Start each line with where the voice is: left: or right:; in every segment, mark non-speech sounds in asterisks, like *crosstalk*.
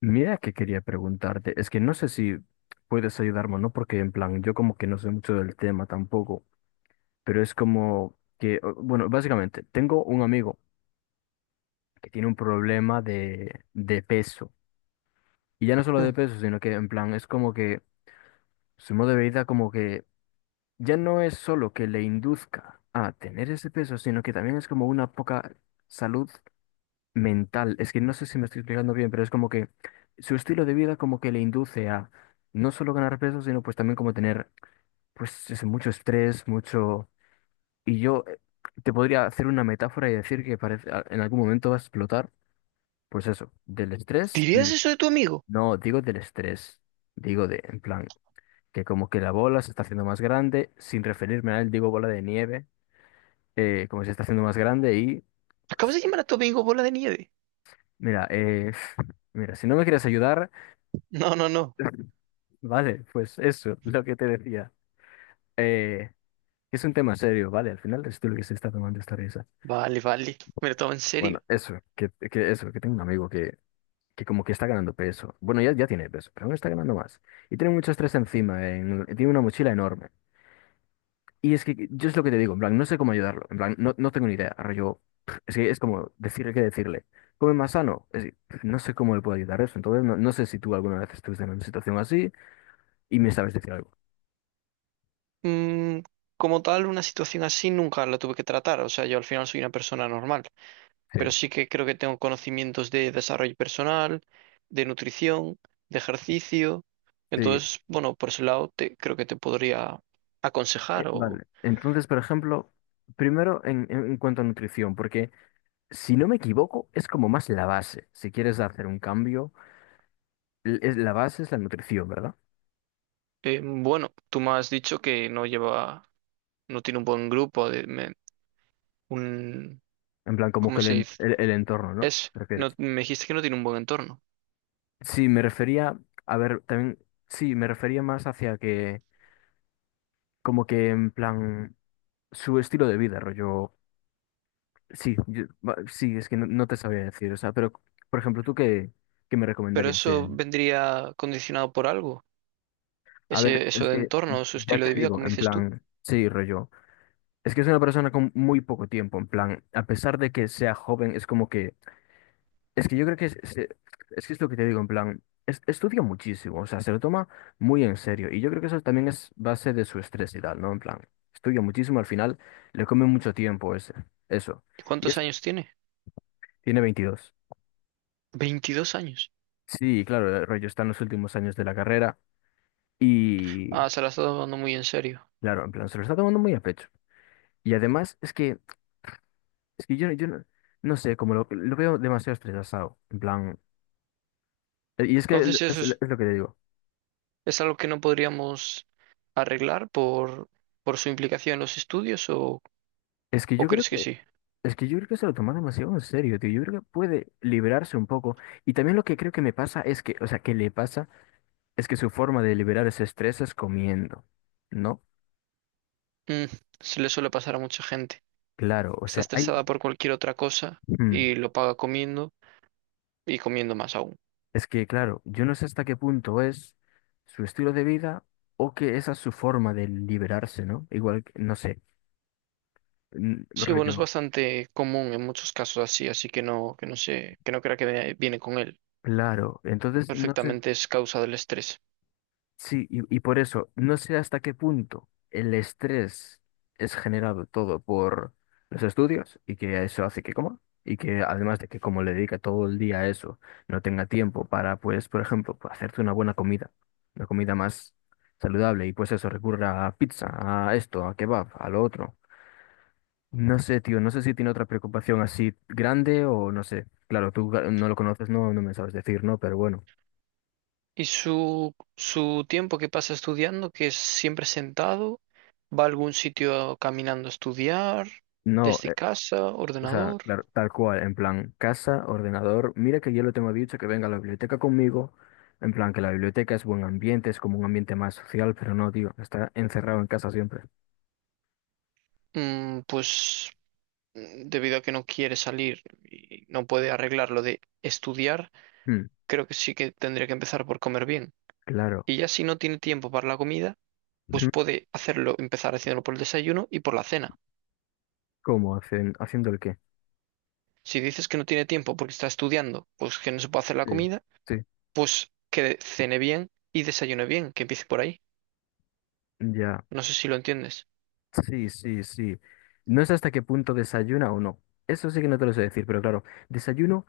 left: Mira que quería preguntarte, es que no sé si puedes ayudarme o no, porque en plan, yo como que no sé mucho del tema tampoco, pero es como que, bueno, básicamente, tengo un amigo que tiene un problema de peso, y ya no solo de
right: Mm.
left: peso, sino que en plan, es como que su modo de vida como que ya no es solo que le induzca a tener ese peso, sino que también es como una poca salud mental. Es que no sé si me estoy explicando bien, pero es como que su estilo de vida como que le induce a no solo ganar peso, sino pues también como tener pues eso, mucho estrés, mucho... Y yo te podría hacer una metáfora y decir que parece, en algún momento va a explotar, pues eso, del estrés y...
right: ¿Dirías eso de tu amigo?
left: No, digo del estrés, digo de, en plan, que como que la bola se está haciendo más grande, sin referirme a él, digo bola de nieve, como se está haciendo más grande y
right: Acabas
left: pues
right: de llamar a tu amigo bola de nieve.
left: mira, *laughs* mira, si no me quieres ayudar...
right: No, no, no.
left: Vale, pues eso, lo que te decía. Eh, es un tema serio, ¿vale? Al final es tú lo que se está tomando esta risa.
right: Vale, vale. Me lo tomo en
left: Bueno,
right: serio.
left: eso, que eso, que tengo un amigo que como que está ganando peso. Bueno, ya tiene peso, pero aún está ganando más. Y tiene mucho estrés encima, tiene una mochila enorme. Y es que yo es lo que te digo, en plan, no sé cómo ayudarlo. En plan, no, no tengo ni idea. Yo, *smacks lips* es que es como decirle qué decirle. Come más sano. Es que, *smacks lips* no sé cómo le puedo ayudar eso. Entonces, no, no sé si tú alguna vez estuviste en una situación así y me sabes decir algo.
right: Mm, como tal, una situación así nunca la tuve que tratar. O sea, yo al final soy una persona normal.
left: Sí.
right: Pero sí que creo que tengo conocimientos de desarrollo personal, de nutrición, de ejercicio.
left: Sí,
right: Entonces, bueno, por ese lado creo que te podría aconsejar.
left: Vale, entonces, por ejemplo, primero en cuanto a nutrición, porque si no me equivoco, es como más la base. Si quieres hacer un cambio, es, la base es la nutrición, ¿verdad?
right: Bueno, tú me has dicho que no lleva, no tiene un buen grupo de, un,
left: En plan, como que
right: ¿cómo se dice?
left: el entorno, ¿no? ¿Te refieres?
right: No, me dijiste que no tiene un buen entorno,
left: Sí, me refería, a ver, también, sí, me refería más hacia que, como que en plan, su estilo de vida, rollo. Sí, sí, es que no, no te sabía decir, o sea, pero, por ejemplo, ¿tú qué, qué me
right: pero
left: recomendarías?
right: eso vendría condicionado por algo,
left: A ver, es
right: eso de
left: que
right: entorno, su
left: ya
right: estilo
left: te
right: de vida,
left: digo,
right: como
left: en
right: dices tú.
left: plan, sí, rollo. Es que es una persona con muy poco tiempo, en plan, a pesar de que sea joven, es como que, es que yo creo que es que es lo que te digo, en plan, estudia muchísimo, o sea, se lo toma muy en serio, y yo creo que eso también es base de su estrés y tal, ¿no? En plan, estudia muchísimo, al final le come mucho tiempo ese, eso,
right: ¿Y
left: y
right: ¿Cuántos
left: es,
right: años tiene?
left: tiene 22.
right: 22 años.
left: Sí, claro, el rollo está en los últimos años de la carrera, y
right: Ah, se la está tomando muy en serio.
left: claro, en plan, se lo está tomando muy a pecho, y además es que yo no, no sé, como lo veo demasiado estresado, en plan... Y es que
right: Entonces eso
left: es lo que te digo.
right: es algo que no podríamos arreglar por su implicación en los estudios o,
left: Es que
right: ¿o
left: yo creo
right: crees
left: que,
right: que sí?
left: es que yo creo que se lo toman demasiado en serio, tío. Yo creo que puede liberarse un poco. Y también lo que creo que me pasa es que, o sea, que le pasa es que su forma de liberar ese estrés es comiendo, ¿no?
right: Mm, se le suele pasar a mucha gente.
left: Claro, o
right: Está
left: sea, hay,
right: estresada por cualquier otra cosa
left: mm,
right: y lo paga comiendo y comiendo más aún.
left: es que, claro, yo no sé hasta qué punto es su estilo de vida o que esa es su forma de liberarse, ¿no? Igual, no sé,
right: Sí, bueno, es
left: rollo.
right: bastante común en muchos casos así, así que no sé, que no crea que viene con él.
left: Claro, entonces no sé
right: Perfectamente es causa del estrés.
left: sí, y por eso, no sé hasta qué punto el estrés es generado todo por los estudios y que eso hace que coma y que además de que como le dedica todo el día a eso, no tenga tiempo para, pues, por ejemplo, pues, hacerte una buena comida, una comida más saludable y pues eso, recurra a pizza, a esto, a kebab, a lo otro. No sé, tío, no sé si tiene otra preocupación así grande o no sé. Claro, tú claro, no lo conoces, no, no me sabes decir, ¿no? Pero bueno.
right: ¿Y su tiempo que pasa estudiando, que es siempre sentado? ¿Va a algún sitio caminando a estudiar?
left: No,
right: ¿Desde casa?
left: o sea,
right: ¿Ordenador?
left: claro, tal cual, en plan, casa, ordenador. Mira que yo le tengo dicho que venga a la biblioteca conmigo. En plan, que la biblioteca es buen ambiente, es como un ambiente más social, pero no, tío, está encerrado en casa siempre.
right: Mm, pues mm, debido a que no quiere salir y no puede arreglar lo de estudiar,
left: Mm,
right: creo que sí que tendría que empezar por comer bien.
left: claro.
right: Y ya si no tiene tiempo para la comida, pues
left: Mm,
right: puede hacerlo, empezar haciéndolo por el desayuno y por la cena.
left: ¿cómo? ¿Hacen, haciendo el qué?
right: Si dices que no tiene tiempo porque está estudiando, pues que no se puede hacer la
left: Sí.
right: comida,
left: Sí,
right: pues que cene bien y desayune bien, que empiece por ahí.
left: ya.
right: No sé si lo entiendes.
left: Sí, sí, sí. No sé hasta qué punto desayuna o no. Eso sí que no te lo sé decir, pero claro, desayuno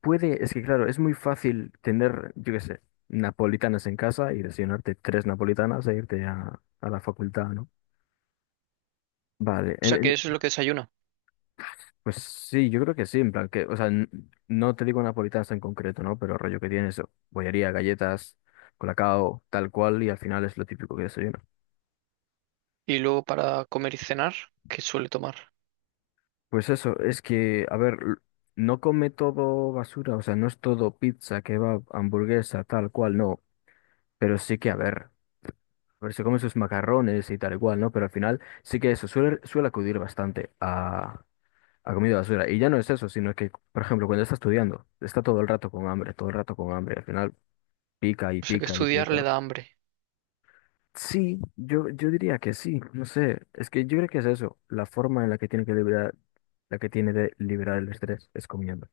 left: puede, es que claro, es muy fácil tener, yo qué sé, napolitanas en casa y desayunarte tres napolitanas e irte a la facultad, ¿no? Vale,
right: O sea, que eso es lo que desayuna.
left: pues sí, yo creo que sí, en plan que, o sea, no te digo napolitanas en concreto, ¿no? Pero rollo que tienes bollería, galletas, colacao, tal cual, y al final es lo típico que desayuno.
right: Y luego para comer y cenar, ¿qué suele tomar?
left: Pues eso, es que, a ver, no come todo basura, o sea, no es todo pizza, kebab, hamburguesa, tal cual, no, pero sí que, a ver, se come sus macarrones y tal y cual, ¿no? Pero al final sí que eso suele, suele acudir bastante ha comido basura. Y ya no es eso, sino que, por ejemplo, cuando está estudiando, está todo el rato con hambre, todo el rato con hambre. Al final pica y
right: O sea, que
left: pica y
right: estudiar le
left: pica.
right: da hambre.
left: Sí, yo diría que sí, no sé. Es que yo creo que es eso, la forma en la que tiene que liberar, la que tiene de liberar el estrés es comiendo.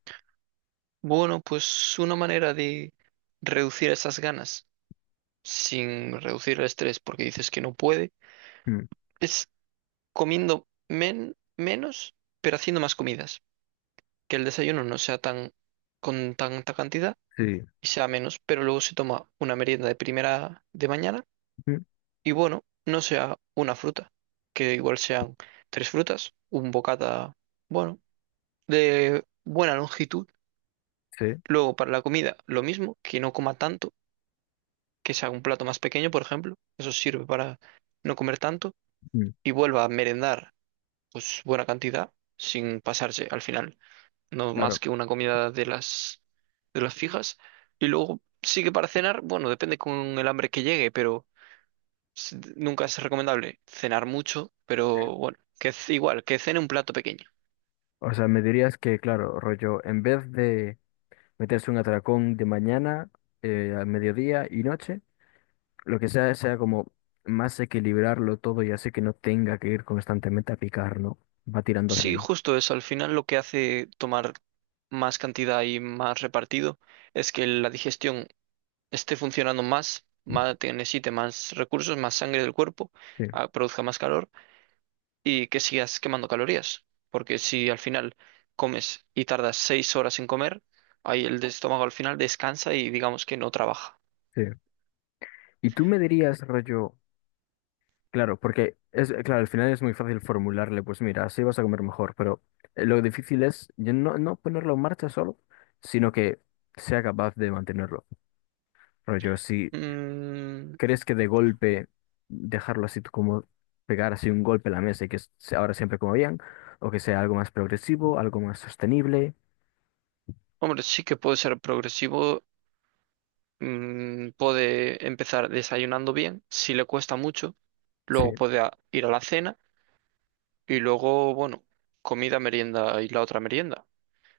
right: Bueno, pues una manera de reducir esas ganas sin reducir el estrés porque dices que no puede
left: Mm,
right: es comiendo menos, pero haciendo más comidas. Que el desayuno no sea tan con tanta cantidad
left: sí,
right: y sea menos, pero luego se toma una merienda de primera de mañana
left: mm,
right: y bueno, no sea una fruta, que igual sean tres frutas, un bocata, bueno, de buena longitud.
left: sí,
right: Luego para la comida, lo mismo, que no coma tanto, que sea un plato más pequeño, por ejemplo, eso sirve para no comer tanto
left: mm,
right: y vuelva a merendar pues buena cantidad sin pasarse al final. No más
left: claro.
right: que una comida de las fijas. Y luego sí que para cenar, bueno, depende con el hambre que llegue, pero nunca es recomendable cenar mucho,
left: Sí.
right: pero bueno, que igual, que cene un plato pequeño.
left: O sea, me dirías que, claro, rollo, en vez de meterse un atracón de mañana, al mediodía y noche, lo que sea, sea como más equilibrarlo todo y así que no tenga que ir constantemente a picar, ¿no? Va tirando hacia
right: Sí,
left: ahí.
right: justo eso, al final lo que hace tomar más cantidad y más repartido es que la digestión esté funcionando más, más necesite más recursos, más sangre del cuerpo,
left: Sí,
right: produzca más calor y que sigas quemando calorías. Porque si al final comes y tardas 6 horas en comer, ahí el estómago al final descansa y digamos que no trabaja.
left: sí. Y tú me dirías, rollo, claro, porque es, claro, al final es muy fácil formularle, pues mira, así vas a comer mejor, pero lo difícil es ya no, no ponerlo en marcha solo, sino que sea capaz de mantenerlo. Rollo, si
right: Mm,
left: crees que de golpe dejarlo así tú como pegar así un golpe a la mesa y que ahora siempre como bien, o que sea algo más progresivo, algo más sostenible.
right: hombre, sí que puede ser progresivo. Mm, puede empezar desayunando bien, si le cuesta mucho, luego
left: Sí.
right: puede ir a la cena y luego, bueno, comida, merienda y la otra merienda.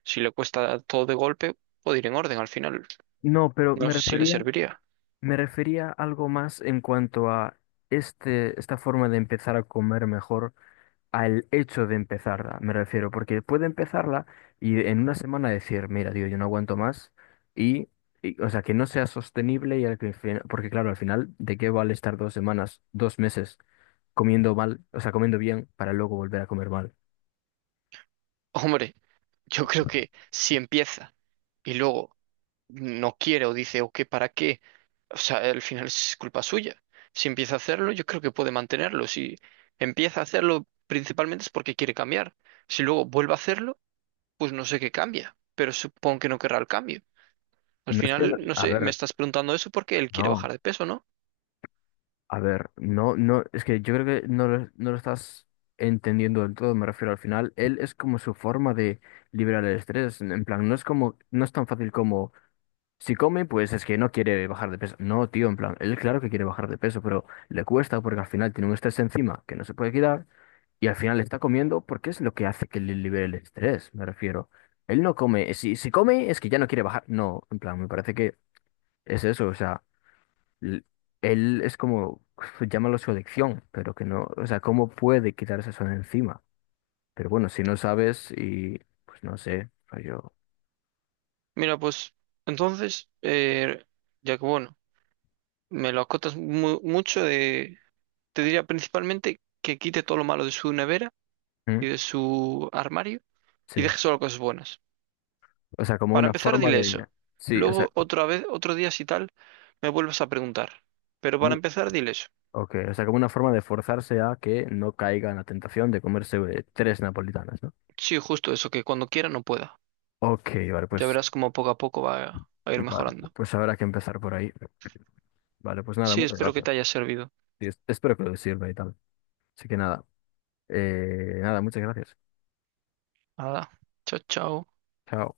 right: Si le cuesta todo de golpe, puede ir en orden al final.
left: No, pero
right: No sé si le serviría.
left: me refería a algo más en cuanto a esta forma de empezar a comer mejor, al hecho de empezarla, me refiero, porque puede empezarla y en una semana decir, mira, tío, yo no aguanto más y, y, o sea, que no sea sostenible y al que porque claro, al final, ¿de qué vale estar dos semanas, dos meses comiendo mal, o sea, comiendo bien para luego volver a comer mal?
right: *laughs* Hombre, yo creo que si empieza y luego no quiere o dice, o qué, ¿para qué? O sea, al final es culpa suya. Si empieza a hacerlo, yo creo que puede mantenerlo. Si empieza a hacerlo, principalmente es porque quiere cambiar. Si luego vuelve a hacerlo, pues no sé qué cambia, pero supongo que no querrá el cambio. Al
left: No es que,
right: final, no
left: a
right: sé, me
left: ver,
right: estás preguntando eso porque él quiere
left: no.
right: bajar de peso, ¿no?
left: A ver, no, no, es que yo creo que no lo estás entendiendo del todo, me refiero al final, él es como su forma de liberar el estrés, en plan, no es como, no es tan fácil como, si come, pues es que no quiere bajar de peso, no, tío, en plan, él claro que quiere bajar de peso, pero le cuesta porque al final tiene un estrés encima que no se puede quitar y al final está comiendo porque es lo que hace que le libere el estrés, me refiero. Él no come, si come es que ya no quiere bajar, no, en plan, me parece que es eso, o sea l- él es como, *laughs* llámalo su adicción, pero que no, o sea, ¿cómo puede quitarse eso de encima? Pero bueno, si no sabes y, pues no sé, yo,
right: Mira, pues entonces, ya que bueno, me lo acotas mucho, de, te diría principalmente que quite todo lo malo de su nevera
left: ¿mm?
right: y de su armario
left: Sí,
right: y deje solo cosas buenas.
left: o sea, como
right: Para
left: una
right: empezar,
left: forma
right: dile
left: de,
right: eso.
left: sí, o sea,
right: Luego, otra vez, otro día, si tal, me vuelves a preguntar. Pero para
left: bueno,
right: empezar, dile eso.
left: ok, o sea, como una forma de forzarse a que no caiga en la tentación de comerse tres napolitanas, ¿no?
right: Sí, justo eso, que cuando quiera no pueda.
left: Ok,
right: Ya verás cómo poco a poco va a ir
left: vale,
right: mejorando.
left: pues habrá que empezar por ahí. Vale, pues nada,
right: Sí,
left: muchas
right: espero que
left: gracias.
right: te haya servido.
left: Y espero que lo sirva y tal. Así que nada, nada, muchas gracias.
right: Nada. Chao, chao.
left: Chao.